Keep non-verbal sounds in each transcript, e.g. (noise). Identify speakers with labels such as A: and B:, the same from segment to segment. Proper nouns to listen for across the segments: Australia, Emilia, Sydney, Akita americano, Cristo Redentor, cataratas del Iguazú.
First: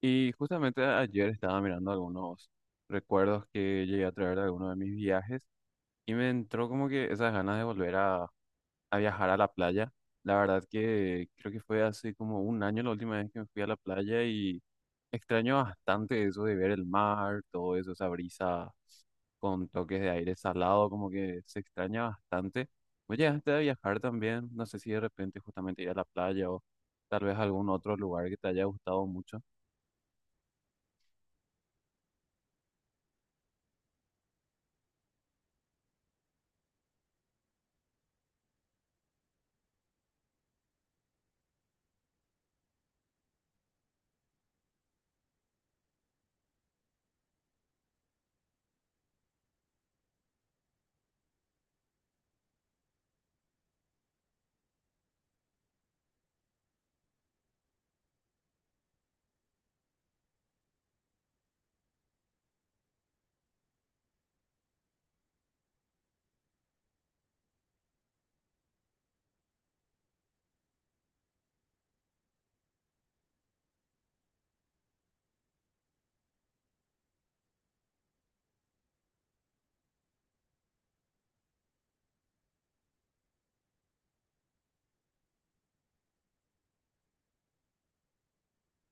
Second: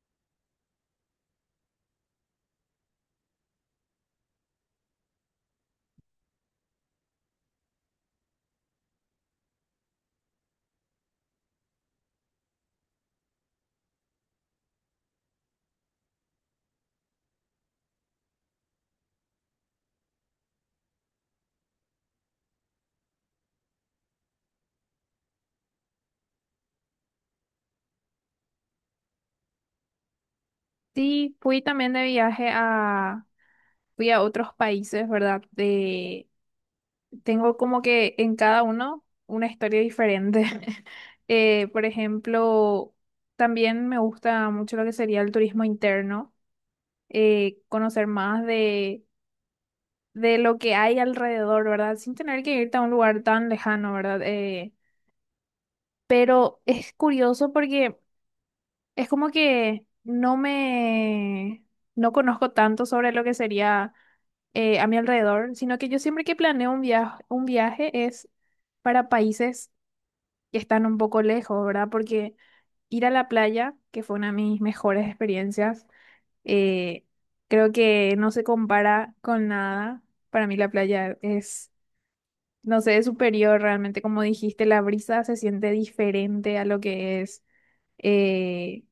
A: Y justamente ayer estaba mirando algunos recuerdos que llegué a traer de algunos de mis viajes y me entró como que esas ganas de volver a viajar a la playa. La verdad que creo que fue hace como un año la última vez que me fui a la playa y extraño bastante eso de ver el mar, todo eso, esa brisa con toques de aire salado, como que se extraña bastante. Oye, antes de viajar también, no sé si de repente justamente ir a la playa o tal vez algún otro lugar que te haya gustado mucho.
B: Sí, fui también de viaje a, fui a otros países, ¿verdad? De, tengo como que en cada uno una historia diferente. (laughs) Por ejemplo, también me gusta mucho lo que sería el turismo interno, conocer más de lo que hay alrededor, ¿verdad? Sin tener que irte a un lugar tan lejano, ¿verdad? Pero es curioso porque... Es como que no conozco tanto sobre lo que sería a mi alrededor, sino que yo siempre que planeo un viaje es para países que están un poco lejos, ¿verdad? Porque ir a la playa, que fue una de mis mejores experiencias, eh, creo que no se compara con nada. Para mí la playa es, no sé, es superior realmente, como dijiste, la brisa se siente diferente a lo que es eh,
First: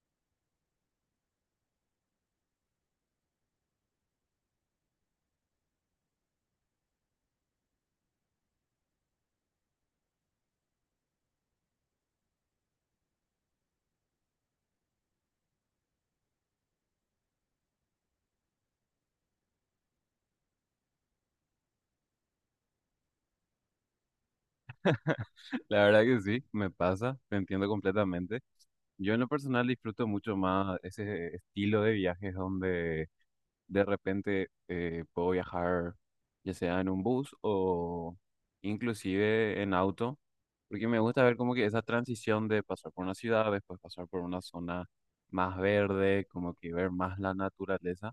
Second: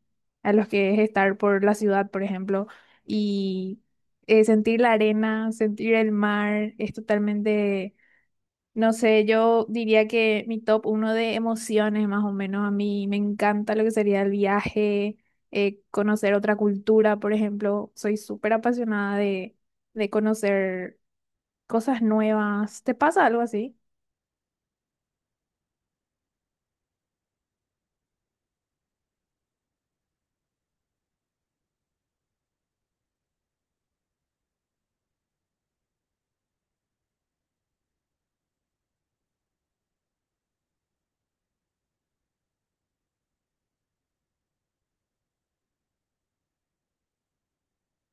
B: a los que es estar por la ciudad, por ejemplo, y sentir la arena, sentir el mar, es totalmente, no sé, yo diría que mi top uno de emociones, más o menos. A mí me encanta lo que sería el viaje, conocer otra cultura, por ejemplo. Soy súper apasionada de conocer cosas nuevas. ¿Te pasa algo así?
A: La verdad que sí, me pasa, te entiendo completamente. Yo en lo personal disfruto mucho más ese estilo de viajes donde de repente puedo viajar ya sea en un bus o inclusive en auto, porque me gusta ver como que esa transición de pasar por una ciudad, después pasar por una zona más verde, como que ver más la naturaleza,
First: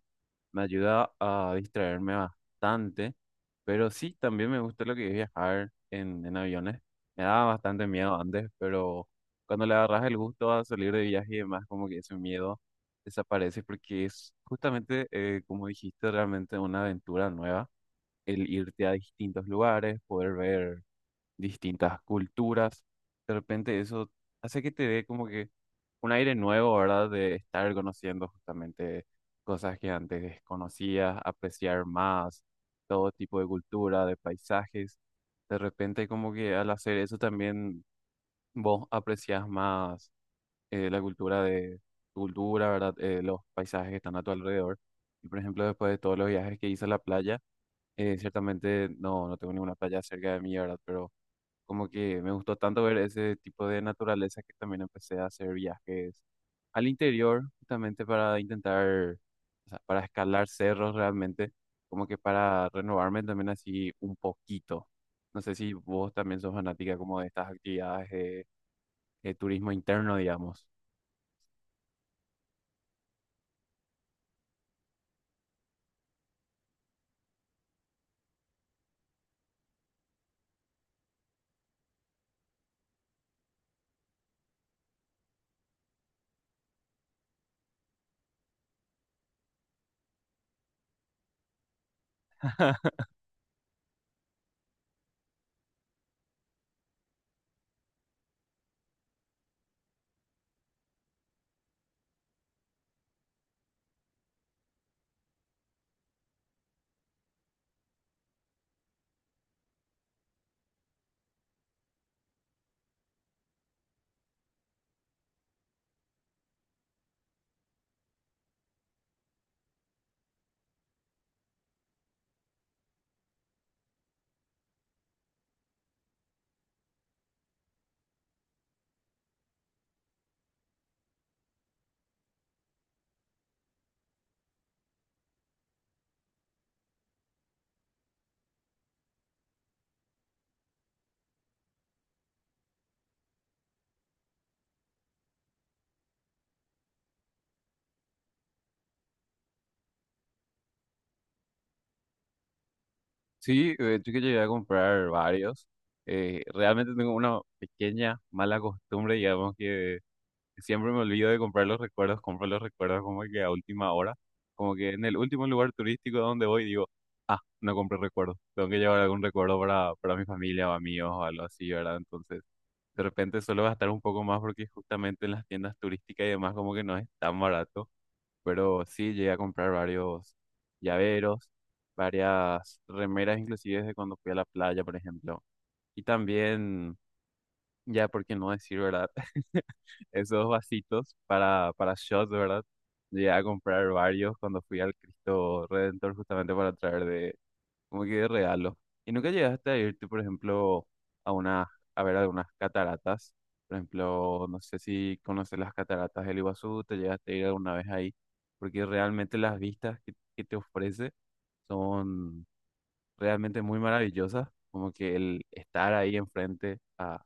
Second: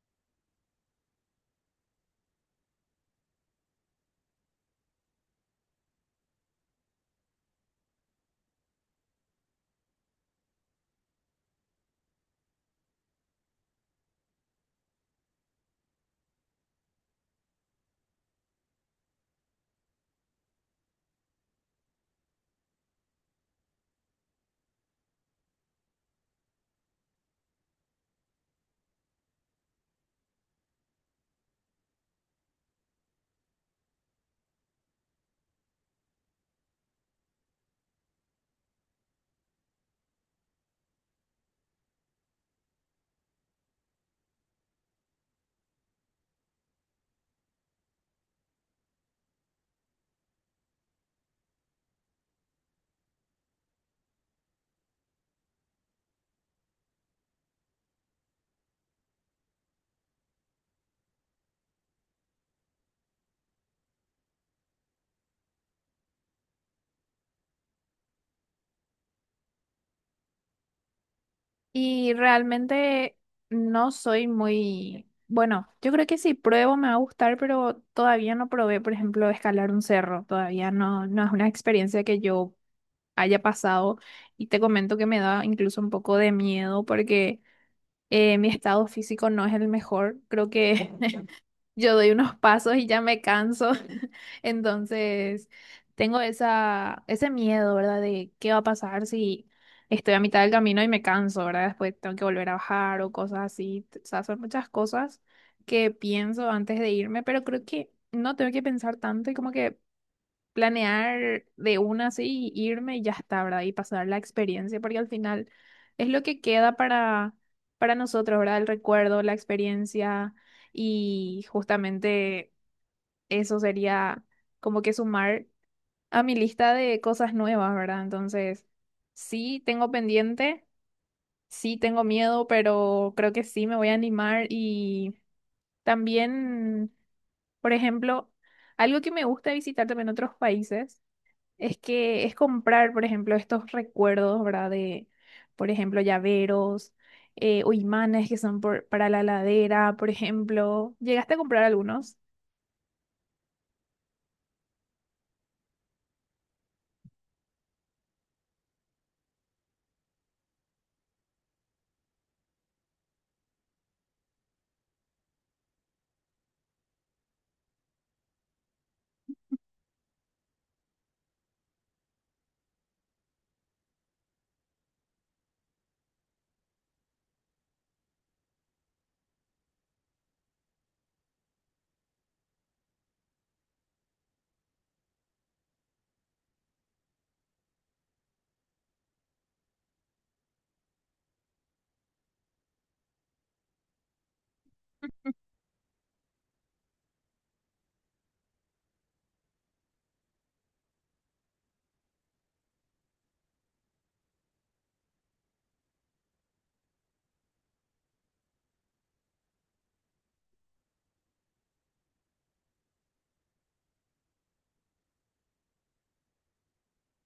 A: me ayuda a distraerme bastante, pero sí, también me gusta lo que es viajar en aviones. Me daba bastante miedo antes, pero cuando le agarras el gusto a salir de viaje y demás, como que ese miedo desaparece porque es justamente, como dijiste, realmente una aventura nueva, el irte a distintos lugares, poder ver distintas culturas, de repente eso hace que te dé como que un aire nuevo, ¿verdad? De estar conociendo justamente cosas que antes desconocías, apreciar más todo tipo de cultura, de paisajes. De repente como que al hacer eso también vos aprecias más la cultura de tu cultura, ¿verdad? Los paisajes que están a tu alrededor. Y por ejemplo, después de todos los viajes que hice a la playa, ciertamente no tengo ninguna playa cerca de mí, ¿verdad? Pero como que me gustó tanto ver ese tipo de naturaleza que también empecé a hacer viajes al interior, justamente para intentar, o sea, para escalar cerros realmente, como que para renovarme también así un poquito. No sé si vos también sos fanática como de estas actividades de turismo interno, digamos.
B: Y realmente no soy muy, bueno, yo creo que si pruebo me va a gustar, pero todavía no probé, por ejemplo, escalar un cerro. Todavía no, no es una experiencia que yo haya pasado. Y te comento que me da incluso un poco de miedo porque mi estado físico no es el mejor. Creo que (laughs) yo doy unos pasos y ya me canso. (laughs) Entonces, tengo esa, ese miedo, ¿verdad? De qué va a pasar si estoy a mitad del camino y me canso, ¿verdad? Después tengo que volver a bajar o cosas así. O sea, son muchas cosas que pienso antes de irme, pero creo que no tengo que pensar tanto y como que planear de una así, irme y ya está, ¿verdad? Y pasar la experiencia, porque al final es lo que queda para nosotros, ¿verdad? El recuerdo, la experiencia y justamente eso sería como que sumar a mi lista de cosas nuevas, ¿verdad? Entonces, sí tengo pendiente, sí tengo miedo, pero creo que sí me voy a animar. Y también, por ejemplo, algo que me gusta visitar también en otros países es que es comprar, por ejemplo, estos recuerdos, ¿verdad? De, por ejemplo, llaveros o imanes que son por- para la ladera, por ejemplo. ¿Llegaste a comprar algunos?
A: Sí, de hecho que llegué a comprar varios. Realmente tengo una pequeña mala costumbre, digamos, que siempre me olvido de comprar los recuerdos, compro los recuerdos como que a última hora, como que en el último lugar turístico donde voy digo, ah, no compré recuerdos, tengo que llevar algún recuerdo para mi familia o amigos o algo así, ¿verdad? Entonces, de repente suelo gastar un poco más porque justamente en las tiendas turísticas y demás como que no es tan barato, pero sí llegué a comprar varios llaveros, varias remeras, inclusive de cuando fui a la playa, por ejemplo. Y también, ya por qué no decir, ¿verdad? (laughs) Esos vasitos para shots, ¿verdad? Llegué a comprar varios cuando fui al
B: (laughs)
A: Cristo Redentor justamente para traer de, como que de regalo. ¿Y nunca llegaste a irte, por ejemplo, a una, a ver algunas cataratas? Por ejemplo, no sé si conoces las cataratas del Iguazú, te llegaste a ir alguna vez ahí, porque realmente las vistas que te ofrece son realmente muy maravillosas, como que el estar ahí enfrente a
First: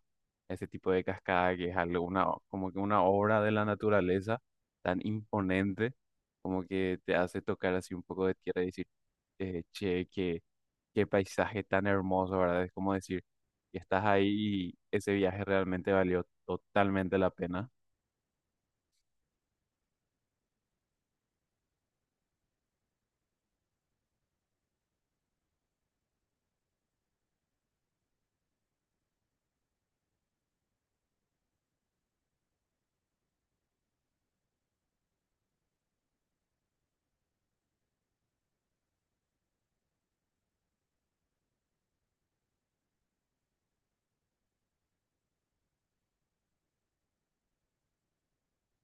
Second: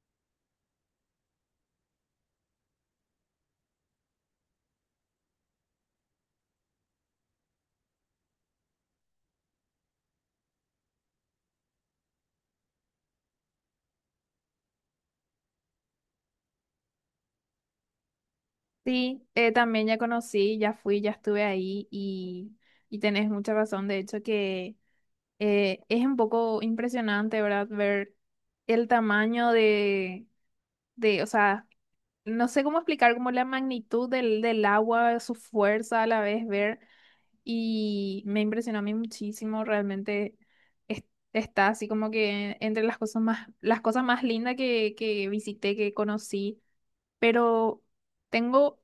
A: ese tipo de cascada que es algo, una, o- como que una obra de la naturaleza tan imponente, como que te hace tocar así un poco de tierra y decir, che, que qué paisaje tan hermoso, ¿verdad? Es como decir, que estás ahí y ese viaje realmente valió totalmente la pena.
B: Sí, también ya conocí, ya fui, ya estuve ahí y tenés mucha razón. De hecho, que es un poco impresionante, ¿verdad? Ver el tamaño de, o sea, no sé cómo explicar como la magnitud del, del agua, su fuerza a la vez, ver. Y me impresionó a mí muchísimo, realmente es- está así como que entre las cosas más lindas que visité, que conocí, pero tengo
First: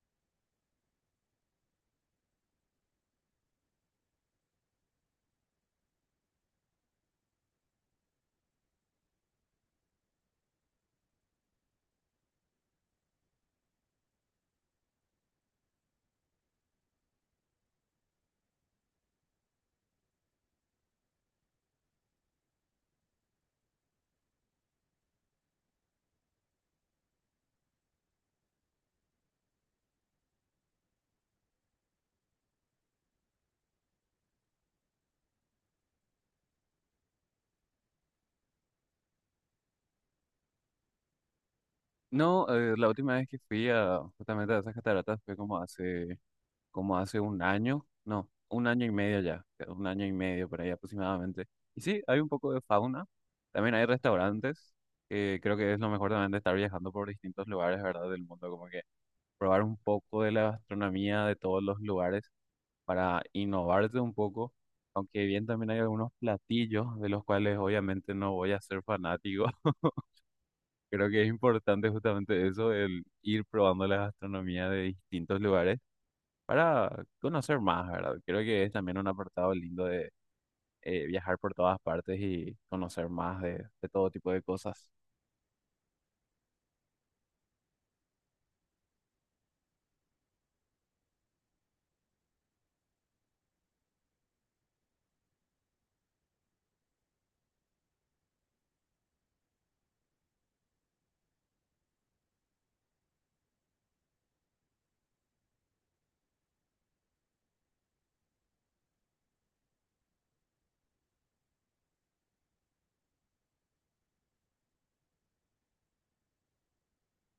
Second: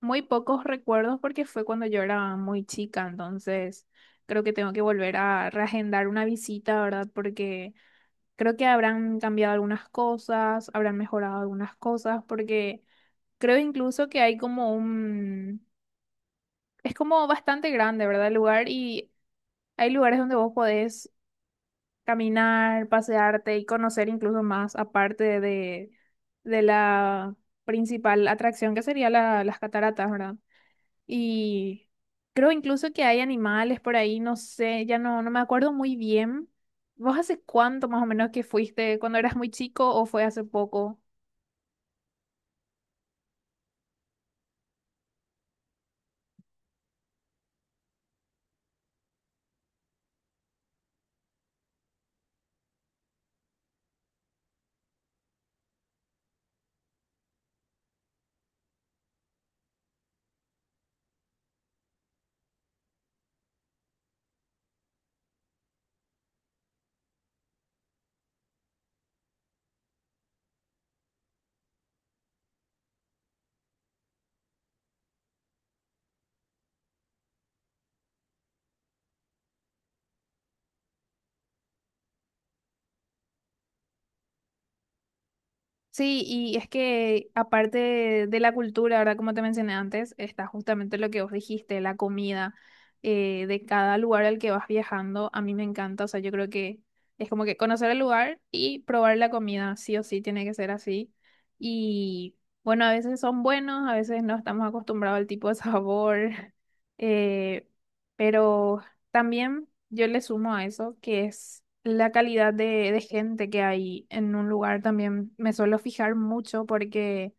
B: muy pocos recuerdos porque fue cuando yo era muy chica. Entonces creo que tengo que volver a reagendar una visita, ¿verdad? Porque creo que habrán cambiado algunas cosas, habrán mejorado algunas cosas, porque creo incluso que hay como un... Es como bastante grande, ¿verdad? El lugar, y hay lugares donde vos podés caminar, pasearte y conocer incluso más, aparte de la principal atracción que sería la- las cataratas, ¿verdad? Y creo incluso que hay animales por ahí, no sé, ya no, no me acuerdo muy bien. ¿Vos hace cuánto más o menos que fuiste? ¿Cuando eras muy chico o fue hace poco?
A: No, la última vez que fui a justamente a esas cataratas fue como hace un año, no, un año y medio ya, un año y medio por ahí aproximadamente. Y sí, hay un poco de fauna, también hay restaurantes, que creo que es lo mejor también de estar viajando por distintos lugares, ¿verdad? Del mundo, como que probar un poco de la gastronomía de todos los lugares, para innovarte un poco, aunque bien también hay algunos platillos de los cuales obviamente no voy a ser fanático. (laughs) Creo que es importante justamente eso, el ir probando la gastronomía de distintos lugares para conocer más, ¿verdad? Creo que es también un apartado lindo de viajar por todas partes y conocer más de todo tipo de cosas.
B: Sí, y es que aparte de la cultura, ¿verdad? Como te mencioné antes, está justamente lo que vos dijiste, la comida de cada lugar al que vas viajando. A mí me encanta, o sea, yo creo que es como que conocer el lugar y probar la comida, sí o sí, tiene que ser así. Y bueno, a veces son buenos, a veces no estamos acostumbrados al tipo de sabor, (laughs) eh, pero también yo le sumo a eso que es la calidad de gente que hay en un lugar. También me suelo fijar mucho porque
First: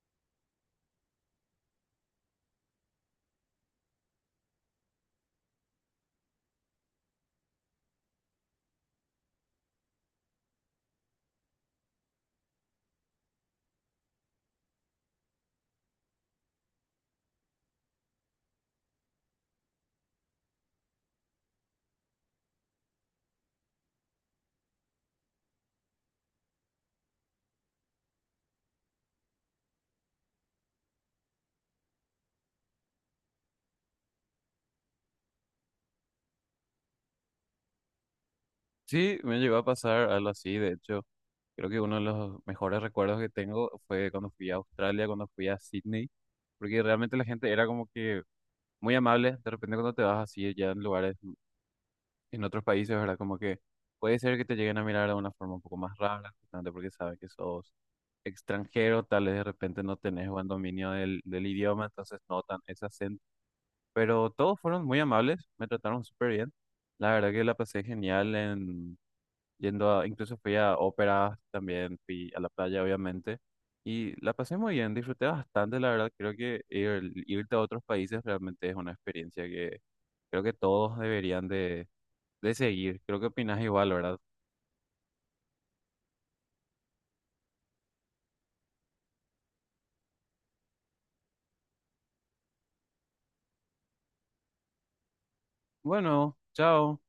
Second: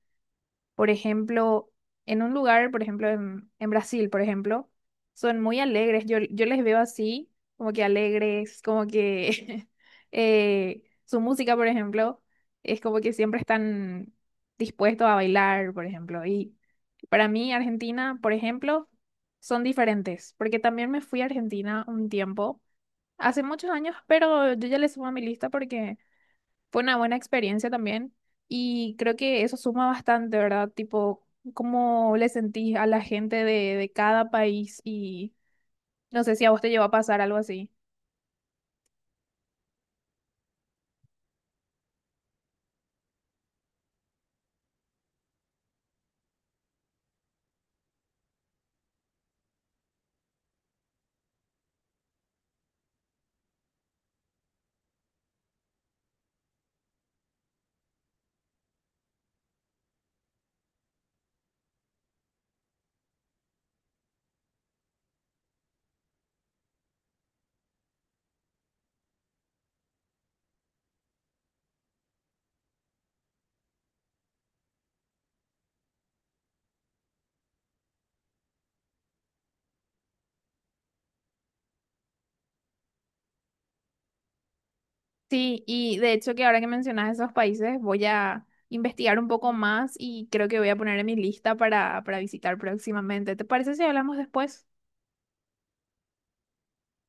B: por ejemplo, en un lugar, por ejemplo, en Brasil, por ejemplo, son muy alegres. Yo les veo así, como que alegres, como que (laughs) su música, por ejemplo, es como que siempre están dispuestos a bailar, por ejemplo. Y para mí, Argentina, por ejemplo, son diferentes, porque también me fui a Argentina un tiempo, hace muchos años, pero yo ya le subo a mi lista porque... Fue una buena experiencia también y creo que eso suma bastante, ¿verdad? Tipo, cómo le sentís a la gente de cada país y no sé si a vos te llevó a pasar algo así.
A: Sí, me llegó a pasar algo así, de hecho, creo que uno de los mejores recuerdos que tengo fue cuando fui a Australia, cuando fui a Sydney, porque realmente la gente era como que muy amable. De repente cuando te vas así ya en lugares, en otros países, ¿verdad? Como que puede ser que te lleguen a mirar de una forma un poco más rara, justamente porque saben que sos extranjero, tal vez de repente no tenés buen dominio del idioma, entonces notan ese acento. Pero todos fueron muy amables, me trataron súper bien. La verdad que la pasé genial en yendo a, incluso fui a óperas, también fui a la playa, obviamente. Y la pasé muy bien, disfruté bastante, la verdad. Creo que ir- irte a otros países realmente es una experiencia que creo que todos deberían de seguir. Creo que opinas igual, ¿verdad?
B: Sí, y de hecho que ahora que mencionas esos países voy a investigar un poco más y creo que voy a poner en mi lista para visitar próximamente. ¿Te parece si hablamos después?
A: Bueno, chao.